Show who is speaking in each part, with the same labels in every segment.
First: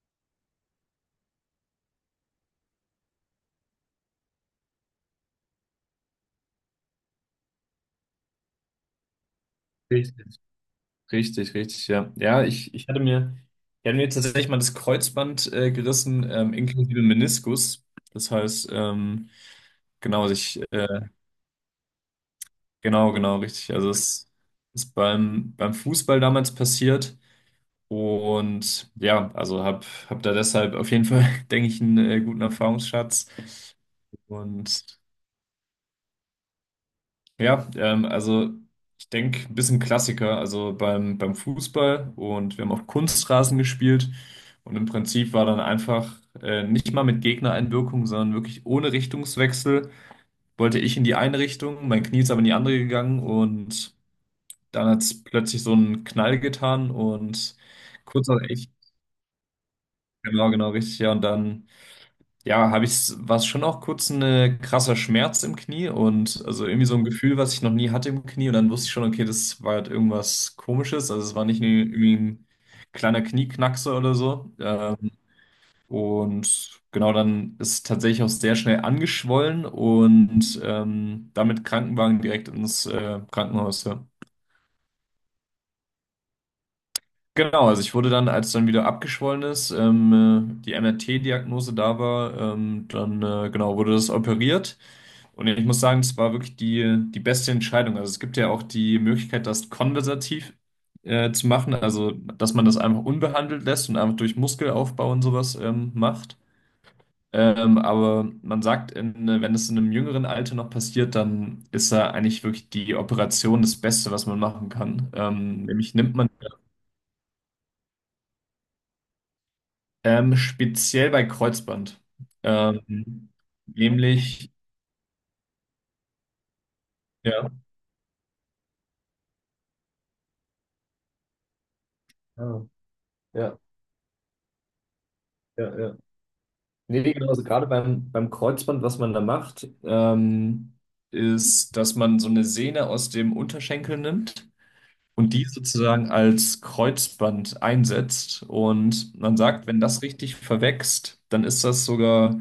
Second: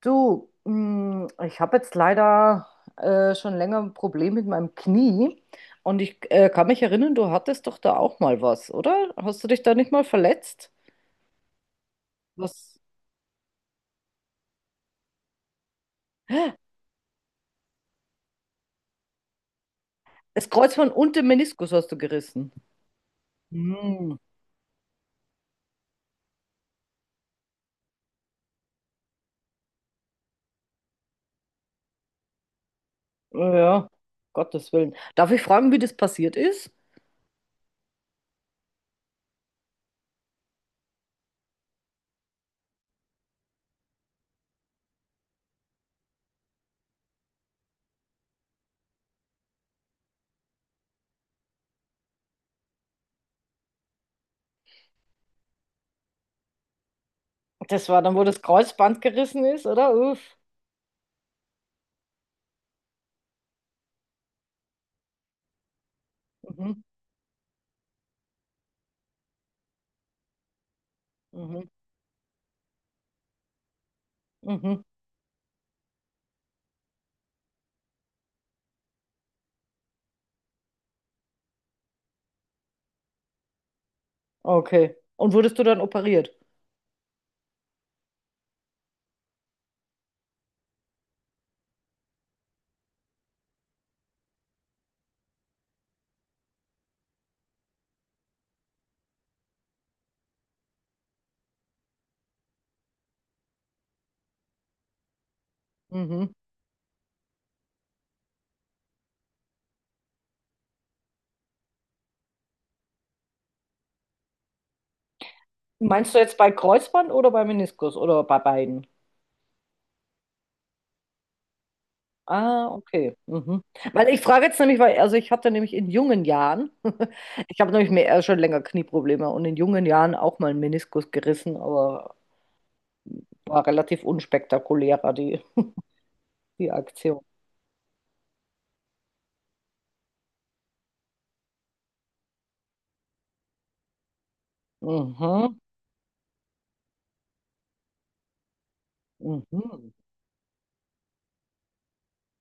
Speaker 1: Du, ich habe jetzt leider schon länger ein Problem mit meinem Knie und ich kann mich erinnern, du hattest doch da auch mal was, oder? Hast du dich da nicht mal
Speaker 2: Richtig,
Speaker 1: verletzt?
Speaker 2: richtig, richtig, ja. Ja, ich,
Speaker 1: Was?
Speaker 2: ich hatte mir, ich hatte mir tatsächlich mal das Kreuzband gerissen, inklusive Meniskus. Das heißt, genau, also
Speaker 1: Das Kreuzband und den Meniskus hast du gerissen.
Speaker 2: genau, genau, richtig. Also
Speaker 1: Hm,
Speaker 2: es ist beim Fußball damals passiert. Und ja, also hab da deshalb auf jeden Fall, denke ich, einen guten Erfahrungsschatz.
Speaker 1: ja, Gottes Willen.
Speaker 2: Und
Speaker 1: Darf ich fragen, wie das passiert ist?
Speaker 2: ja, also ich denke, ein bisschen Klassiker, also beim Fußball und wir haben auf Kunstrasen gespielt und im Prinzip war dann einfach nicht mal mit Gegnereinwirkung, sondern wirklich ohne Richtungswechsel wollte ich in die eine Richtung, mein Knie ist aber in die andere gegangen und dann hat es plötzlich so einen Knall getan und
Speaker 1: Das war dann, wo
Speaker 2: kurz nach,
Speaker 1: das
Speaker 2: ich,
Speaker 1: Kreuzband gerissen ist, oder? Uff.
Speaker 2: genau, genau, richtig, ja, und dann ja, war es schon auch kurz ein krasser Schmerz im Knie und also
Speaker 1: Mhm,
Speaker 2: irgendwie so ein Gefühl, was ich noch nie hatte im Knie. Und dann wusste ich schon, okay, das war halt irgendwas Komisches. Also es war nicht
Speaker 1: mhm,
Speaker 2: nur irgendwie ein kleiner Knieknackser oder so.
Speaker 1: mhm.
Speaker 2: Und genau, dann ist es tatsächlich auch sehr schnell angeschwollen und damit Krankenwagen direkt ins Krankenhaus. Ja.
Speaker 1: Okay. Und wurdest du dann operiert?
Speaker 2: Genau, also ich wurde dann, als dann wieder abgeschwollen ist, die MRT-Diagnose da war, dann genau wurde das operiert. Und ich muss sagen, es war wirklich die beste Entscheidung. Also es gibt ja auch die Möglichkeit, das konversativ zu machen, also dass man das einfach unbehandelt lässt und einfach durch Muskelaufbau und sowas
Speaker 1: Mhm.
Speaker 2: macht. Aber man sagt, wenn es in einem jüngeren Alter noch passiert, dann ist da eigentlich wirklich die Operation das Beste, was man machen kann. Nämlich
Speaker 1: Meinst
Speaker 2: nimmt
Speaker 1: du
Speaker 2: man
Speaker 1: jetzt bei Kreuzband oder bei Meniskus oder bei beiden?
Speaker 2: speziell bei Kreuzband.
Speaker 1: Ah, okay.
Speaker 2: Ähm,
Speaker 1: Mhm. Weil ich frage
Speaker 2: nämlich,
Speaker 1: jetzt nämlich, weil, also ich hatte nämlich in jungen Jahren,
Speaker 2: ja.
Speaker 1: ich habe nämlich mehr, schon länger Knieprobleme und in jungen Jahren auch mal einen Meniskus gerissen, aber
Speaker 2: Ah, ja,
Speaker 1: war relativ unspektakulärer, die,
Speaker 2: ja, ja.
Speaker 1: die
Speaker 2: Nee, nee,
Speaker 1: Aktion.
Speaker 2: genau, also gerade beim Kreuzband, was man da macht, ist, dass man so eine Sehne aus dem Unterschenkel nimmt und die
Speaker 1: Mhm.
Speaker 2: sozusagen als Kreuzband einsetzt. Und man sagt, wenn
Speaker 1: Mhm.
Speaker 2: das richtig verwächst, dann ist das sogar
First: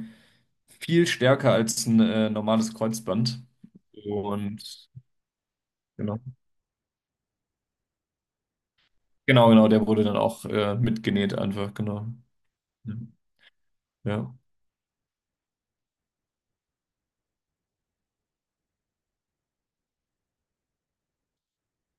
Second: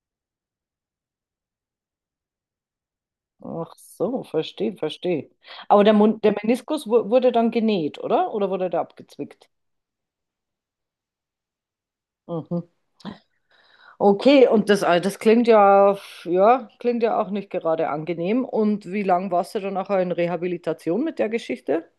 Speaker 2: viel stärker als ein normales Kreuzband.
Speaker 1: Ach so, verstehe,
Speaker 2: Und
Speaker 1: verstehe. Aber der
Speaker 2: genau,
Speaker 1: Mund, der Meniskus wurde dann genäht, oder? Oder wurde der
Speaker 2: genau,
Speaker 1: abgezwickt?
Speaker 2: genau, der wurde dann auch mitgenäht einfach, genau.
Speaker 1: Mhm.
Speaker 2: Ja. Ja.
Speaker 1: Okay, und das klingt ja, ja, klingt ja auch nicht gerade angenehm. Und wie lang warst du dann nachher in Rehabilitation mit der Geschichte?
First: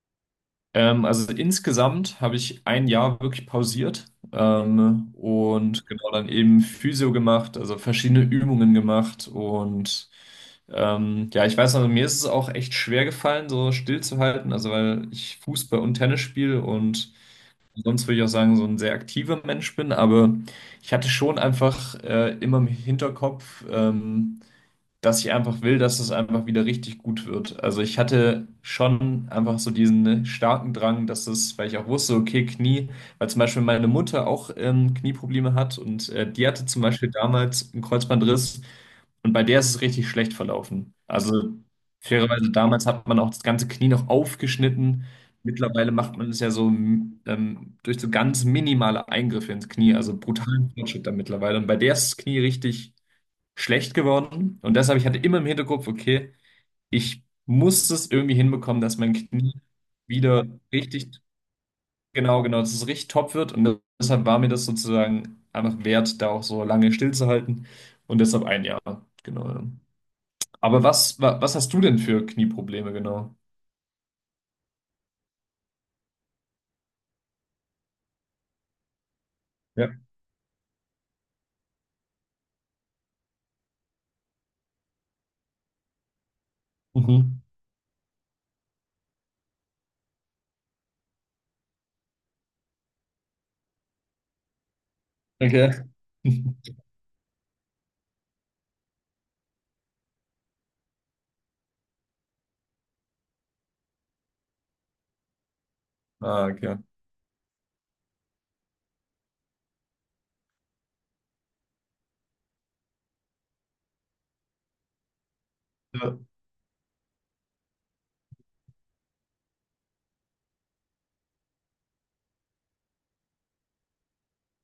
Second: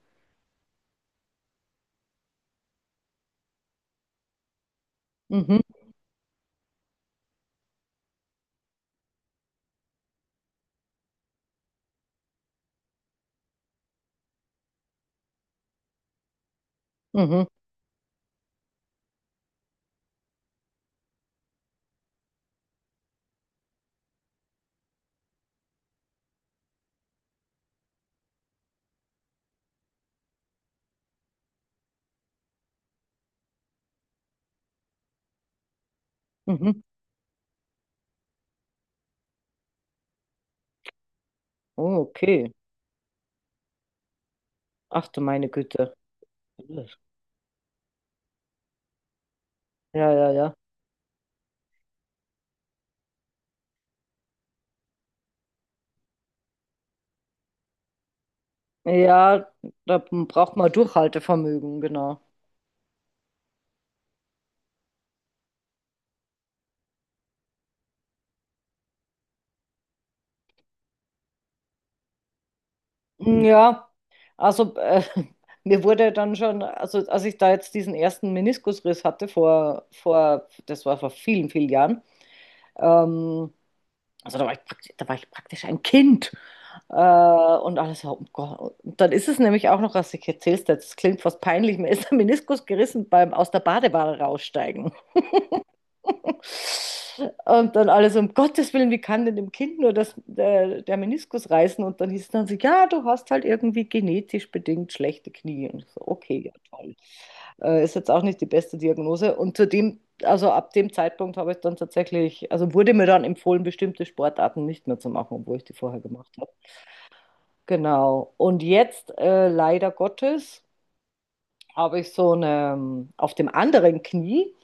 Speaker 2: Also insgesamt habe ich ein Jahr wirklich pausiert
Speaker 1: Mhm,
Speaker 2: und genau dann eben Physio gemacht, also verschiedene Übungen gemacht und ja, ich weiß noch, mir ist es auch echt schwer gefallen, so stillzuhalten, also weil ich Fußball und Tennis spiele und
Speaker 1: mhm,
Speaker 2: sonst würde ich auch sagen, so ein sehr aktiver Mensch bin, aber ich hatte schon einfach immer im Hinterkopf, dass ich einfach will, dass es einfach wieder richtig gut wird. Also ich hatte schon einfach so diesen ne, starken Drang, dass es, weil ich auch wusste, okay, Knie, weil zum Beispiel meine Mutter auch Knieprobleme hat und die hatte
Speaker 1: mhm.
Speaker 2: zum Beispiel damals einen Kreuzbandriss und bei der ist es richtig schlecht verlaufen. Also
Speaker 1: Oh,
Speaker 2: fairerweise
Speaker 1: okay.
Speaker 2: damals hat man auch das ganze Knie noch aufgeschnitten.
Speaker 1: Ach du meine
Speaker 2: Mittlerweile
Speaker 1: Güte.
Speaker 2: macht man es ja so
Speaker 1: Ja,
Speaker 2: durch so ganz minimale Eingriffe ins Knie,
Speaker 1: ja,
Speaker 2: also
Speaker 1: ja.
Speaker 2: brutalen Fortschritt da mittlerweile. Und bei der ist das Knie richtig schlecht geworden. Und deshalb, ich hatte immer im Hinterkopf, okay, ich muss es irgendwie hinbekommen, dass mein
Speaker 1: Ja,
Speaker 2: Knie
Speaker 1: da
Speaker 2: wieder
Speaker 1: braucht man
Speaker 2: richtig,
Speaker 1: Durchhaltevermögen, genau.
Speaker 2: genau, genau, dass es richtig top wird. Und deshalb war mir das sozusagen einfach wert, da auch so lange stillzuhalten. Und deshalb ein Jahr, genau. Ja. Aber was hast du denn für Knieprobleme, genau?
Speaker 1: Hm, ja, also mir wurde dann schon, also als ich da jetzt diesen ersten Meniskusriss hatte vor,
Speaker 2: Ja.
Speaker 1: das war vor vielen, vielen Jahren, ähm, also da war ich praktisch ein Kind. Äh,
Speaker 2: Mhm.
Speaker 1: und alles, oh Gott. Und dann ist es nämlich auch noch, was ich erzählst, das klingt fast peinlich, mir ist der Meniskus gerissen beim aus der Badewanne raussteigen.
Speaker 2: Okay.
Speaker 1: Und dann alles, um Gottes Willen, wie kann denn dem Kind nur das, der Meniskus reißen? Und dann hieß es dann so, ja, du hast halt irgendwie genetisch bedingt schlechte Knie. Und ich so, okay,
Speaker 2: Ah,
Speaker 1: ja,
Speaker 2: okay.
Speaker 1: toll. Ist jetzt auch nicht die beste Diagnose. Und zudem, also ab dem Zeitpunkt habe ich dann tatsächlich, also wurde mir dann empfohlen, bestimmte Sportarten nicht mehr zu machen, obwohl ich die vorher
Speaker 2: Ja.
Speaker 1: gemacht habe. Genau. Und jetzt, leider Gottes, habe ich so eine, auf dem anderen Knie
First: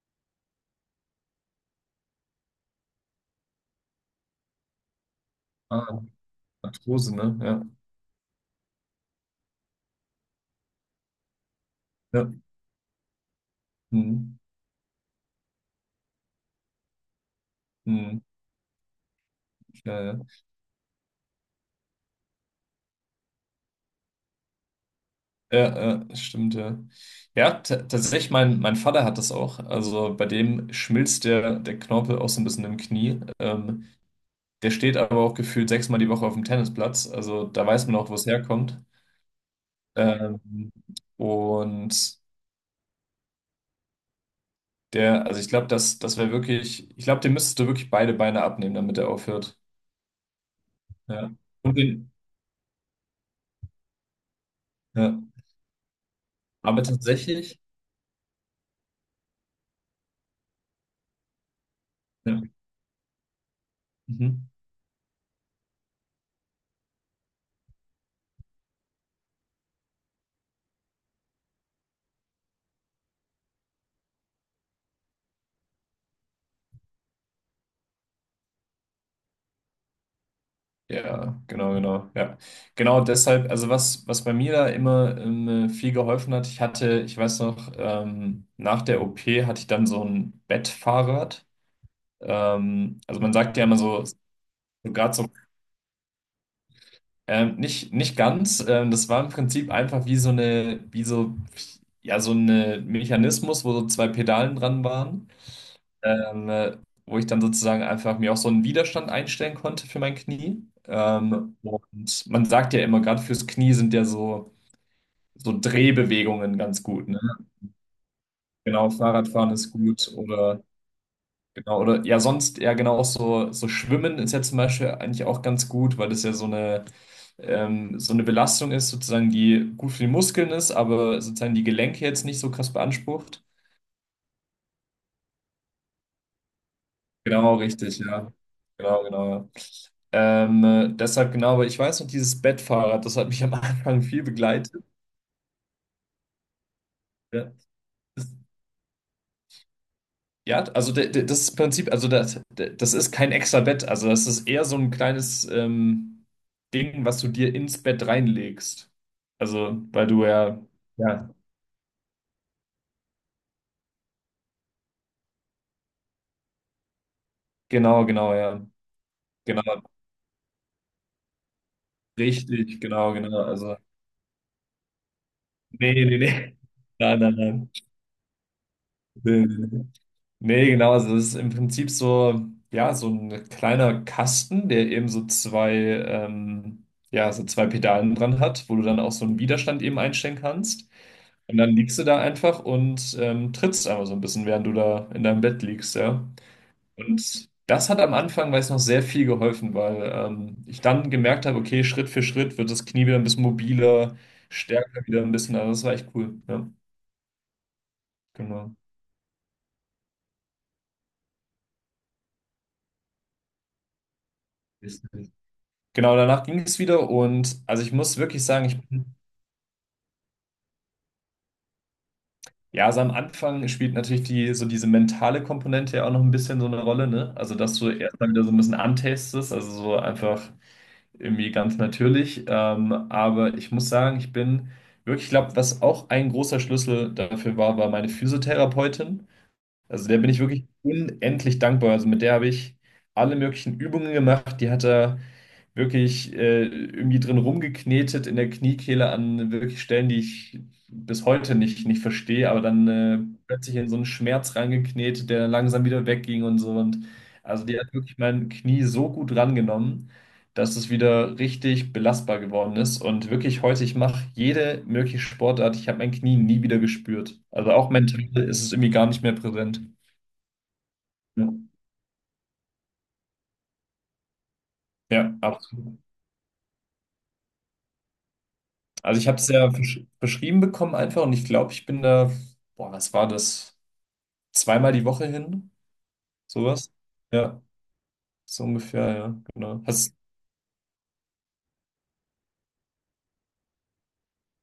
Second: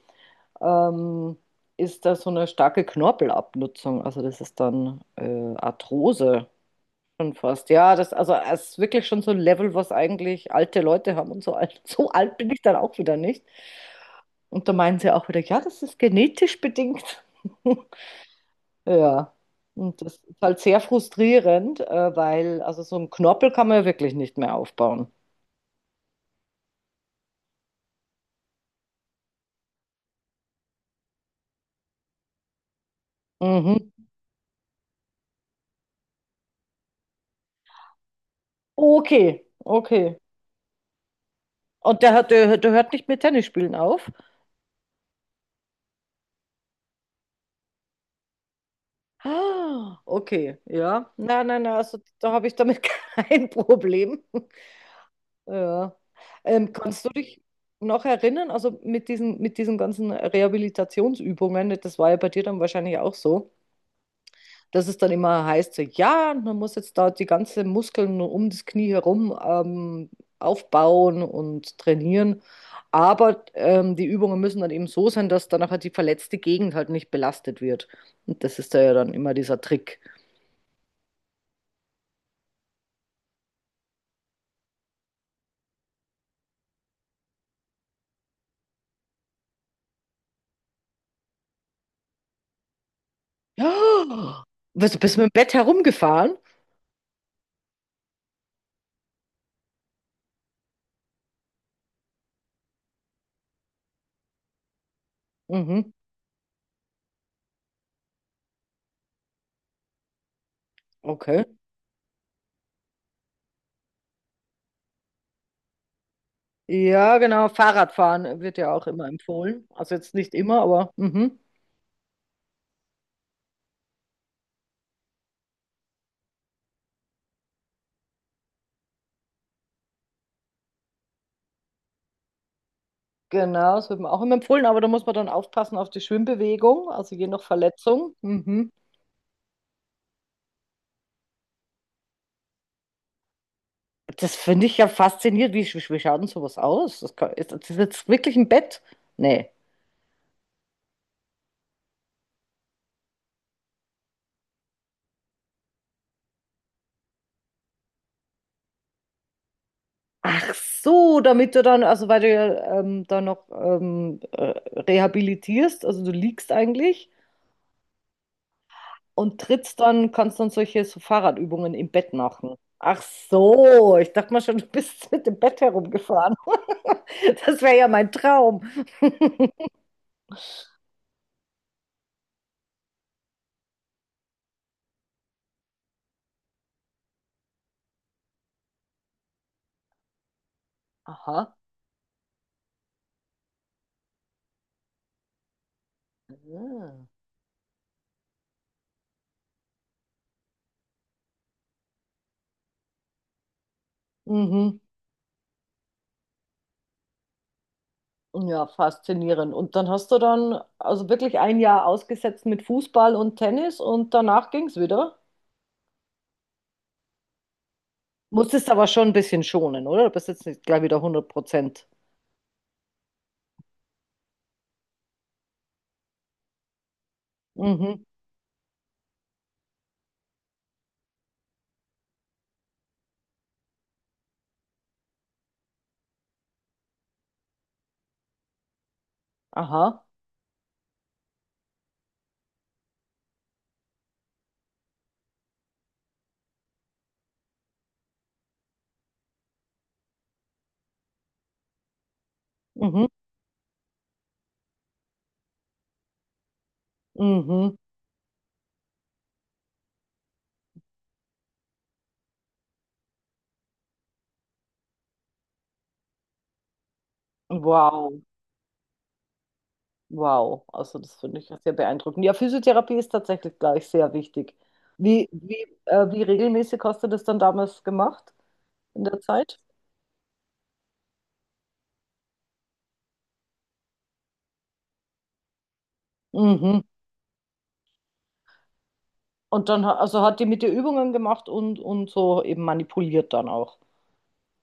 Speaker 1: ähm, ist da so eine starke Knorpelabnutzung. Also das ist dann
Speaker 2: Ah,
Speaker 1: Arthrose
Speaker 2: Arthrose,
Speaker 1: schon
Speaker 2: ne? Ja.
Speaker 1: fast. Ja, das, also es ist wirklich schon so ein Level, was eigentlich alte Leute haben und so alt. So
Speaker 2: Ja.
Speaker 1: alt bin ich dann auch wieder nicht.
Speaker 2: Mhm.
Speaker 1: Und da meinen sie auch wieder, ja, das ist genetisch bedingt.
Speaker 2: Mhm.
Speaker 1: Ja,
Speaker 2: Ja,
Speaker 1: und das
Speaker 2: ja.
Speaker 1: ist halt sehr frustrierend, weil also so einen Knorpel kann man ja wirklich nicht mehr aufbauen.
Speaker 2: Ja, ja, stimmt, ja. Ja, tatsächlich, mein Vater hat das auch. Also bei dem schmilzt der Knorpel auch so ein bisschen im Knie.
Speaker 1: Mhm.
Speaker 2: Der steht aber auch gefühlt sechsmal die Woche auf dem Tennisplatz. Also da weiß man auch, wo es herkommt.
Speaker 1: Okay, okay.
Speaker 2: Ähm,
Speaker 1: Und der,
Speaker 2: und
Speaker 1: der hört nicht mit Tennis spielen auf?
Speaker 2: also ich glaube, das wäre wirklich, ich glaube, dem müsstest du wirklich beide Beine abnehmen, damit er aufhört.
Speaker 1: Ah, okay, ja.
Speaker 2: Ja.
Speaker 1: Nein, nein, nein,
Speaker 2: Und
Speaker 1: also
Speaker 2: den,
Speaker 1: da habe ich damit kein Problem.
Speaker 2: ja.
Speaker 1: Ja.
Speaker 2: Aber
Speaker 1: Kannst du dich
Speaker 2: tatsächlich,
Speaker 1: noch erinnern, also mit diesen ganzen Rehabilitationsübungen, das war ja bei
Speaker 2: ja.
Speaker 1: dir dann wahrscheinlich auch so,
Speaker 2: Mhm.
Speaker 1: dass es dann immer heißt, so, ja, man muss jetzt da die ganzen Muskeln um das Knie herum aufbauen und trainieren. Aber die Übungen müssen dann eben so sein, dass dann halt die verletzte Gegend halt nicht belastet wird. Und das ist da ja dann immer dieser Trick.
Speaker 2: Ja, genau, genau, ja. Genau deshalb, also was bei mir da immer viel geholfen hat, ich weiß noch, nach der OP hatte ich dann so ein Bettfahrrad. Also man sagt ja immer so
Speaker 1: Ja, was,
Speaker 2: gerade
Speaker 1: bist du
Speaker 2: so,
Speaker 1: mit dem Bett herumgefahren?
Speaker 2: nicht ganz, das war im Prinzip einfach wie so eine, wie so, ja, so ein Mechanismus, wo so zwei Pedalen dran waren.
Speaker 1: Mhm,
Speaker 2: ähm, äh, wo ich dann sozusagen einfach mir auch so einen Widerstand einstellen konnte für mein Knie.
Speaker 1: okay.
Speaker 2: Und man sagt ja immer, gerade fürs Knie sind ja so Drehbewegungen ganz gut,
Speaker 1: Ja,
Speaker 2: ne?
Speaker 1: genau. Fahrradfahren wird ja auch
Speaker 2: Genau,
Speaker 1: immer
Speaker 2: Fahrradfahren
Speaker 1: empfohlen.
Speaker 2: ist
Speaker 1: Also
Speaker 2: gut
Speaker 1: jetzt nicht immer,
Speaker 2: oder
Speaker 1: aber mhm.
Speaker 2: genau, oder ja, sonst ja genau auch so Schwimmen ist ja zum Beispiel eigentlich auch ganz gut, weil das ja so eine Belastung ist, sozusagen, die gut für die Muskeln ist, aber sozusagen die Gelenke jetzt nicht so krass beansprucht.
Speaker 1: Genau, das wird mir auch immer empfohlen, aber da muss man dann aufpassen auf die Schwimmbewegung, also je nach
Speaker 2: Genau, richtig,
Speaker 1: Verletzung.
Speaker 2: ja.
Speaker 1: Mhm.
Speaker 2: Genau, genau, ja. Deshalb genau, aber ich weiß noch, dieses Bettfahrrad, das hat mich am Anfang viel
Speaker 1: Das finde ich
Speaker 2: begleitet.
Speaker 1: ja faszinierend. Wie, wie schaut denn sowas aus? Das kann,
Speaker 2: Ja,
Speaker 1: ist das jetzt
Speaker 2: das,
Speaker 1: wirklich ein Bett? Nee.
Speaker 2: ja, also das Prinzip, also das ist kein extra Bett, also das ist eher so ein kleines Ding, was du dir ins Bett reinlegst. Also, weil du
Speaker 1: Ach
Speaker 2: ja,
Speaker 1: so,
Speaker 2: ja,
Speaker 1: damit du dann, also weil du ja, da noch rehabilitierst, also du liegst eigentlich
Speaker 2: genau, genau, ja,
Speaker 1: und trittst
Speaker 2: genau,
Speaker 1: dann, kannst dann solche so Fahrradübungen im Bett machen.
Speaker 2: richtig,
Speaker 1: Ach
Speaker 2: genau, genau, also,
Speaker 1: so, ich dachte mal schon, du bist mit dem Bett
Speaker 2: nee, nee, nee,
Speaker 1: herumgefahren.
Speaker 2: nein, nein,
Speaker 1: Das
Speaker 2: nein,
Speaker 1: wäre ja mein Traum.
Speaker 2: nee, nee, nee. Nee, genau, also das ist im Prinzip so, ja, so ein kleiner Kasten, der eben so zwei Pedalen dran hat, wo du dann auch so einen Widerstand eben einstellen kannst.
Speaker 1: Aha.
Speaker 2: Und dann liegst du da einfach und trittst einfach so ein bisschen, während du da in deinem Bett liegst, ja.
Speaker 1: Ah.
Speaker 2: Und das hat am Anfang, weiß ich noch, sehr viel geholfen, weil ich dann gemerkt habe, okay, Schritt für Schritt wird das Knie wieder ein bisschen mobiler,
Speaker 1: Mhm.
Speaker 2: stärker wieder ein bisschen, also das war echt cool, ja,
Speaker 1: Ja,
Speaker 2: genau.
Speaker 1: faszinierend. Und dann hast du dann also wirklich ein Jahr ausgesetzt mit Fußball und Tennis und danach ging es wieder.
Speaker 2: Genau, danach ging es wieder und also ich muss wirklich sagen,
Speaker 1: Musstest aber schon ein bisschen schonen, oder? Du bist jetzt nicht gleich wieder 100%.
Speaker 2: ja, so am Anfang spielt natürlich so diese mentale Komponente ja auch noch ein bisschen so eine Rolle, ne? Also, dass du
Speaker 1: Mhm.
Speaker 2: erstmal wieder so ein bisschen antastest, also so einfach irgendwie ganz natürlich. Aber ich muss sagen, ich glaube, was auch ein großer Schlüssel dafür war, war meine Physiotherapeutin.
Speaker 1: Aha.
Speaker 2: Also der bin ich wirklich unendlich dankbar. Also mit der habe ich alle möglichen Übungen gemacht. Die hat er wirklich irgendwie drin rumgeknetet in der Kniekehle an wirklich Stellen, die ich bis heute nicht verstehe, aber dann
Speaker 1: Mhm.
Speaker 2: plötzlich in so einen Schmerz reingeknetet, der dann langsam wieder wegging und so. Und also
Speaker 1: Mhm.
Speaker 2: die hat wirklich mein Knie so gut rangenommen, dass es wieder richtig belastbar geworden ist. Und wirklich heute, ich mache jede mögliche Sportart. Ich habe mein Knie nie wieder gespürt. Also auch mental
Speaker 1: Wow.
Speaker 2: ist es irgendwie gar nicht mehr präsent.
Speaker 1: Wow. Also das finde
Speaker 2: Ja,
Speaker 1: ich ja sehr beeindruckend. Ja, Physiotherapie ist tatsächlich gleich sehr wichtig. Wie,
Speaker 2: ja,
Speaker 1: wie,
Speaker 2: absolut.
Speaker 1: Wie regelmäßig hast du das dann damals gemacht in
Speaker 2: Also
Speaker 1: der
Speaker 2: ich habe es
Speaker 1: Zeit?
Speaker 2: ja beschrieben bekommen einfach und ich glaube, ich bin da, boah, was war das? Zweimal die Woche hin,
Speaker 1: Mhm.
Speaker 2: sowas? Ja, so ungefähr, ja,
Speaker 1: Und
Speaker 2: genau.
Speaker 1: dann also hat die mit ihr Übungen gemacht und so eben manipuliert dann auch.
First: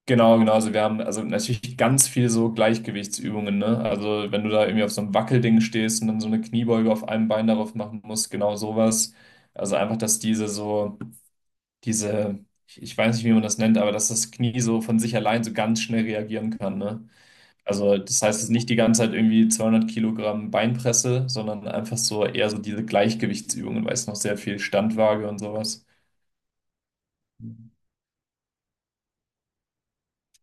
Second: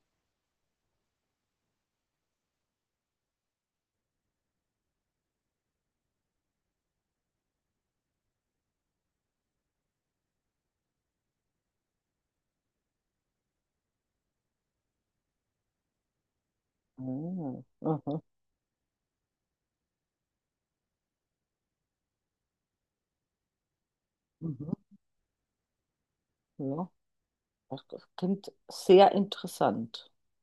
Speaker 2: Genau, genau. Also wir haben also natürlich ganz viel so Gleichgewichtsübungen, ne? Also wenn du da irgendwie auf so einem Wackelding stehst und dann so eine Kniebeuge auf einem Bein darauf machen musst, genau sowas. Also einfach, dass ich weiß nicht, wie man das nennt, aber dass das Knie so von sich allein so ganz schnell reagieren kann, ne?
Speaker 1: Ah,
Speaker 2: Also
Speaker 1: aha.
Speaker 2: das heißt, es ist nicht die ganze Zeit irgendwie 200 Kilogramm Beinpresse, sondern einfach so eher so diese Weißgewichtsübungen, weißt du, noch sehr viel
Speaker 1: Mhm.
Speaker 2: Standwaage und sowas.
Speaker 1: Ja, das klingt sehr interessant.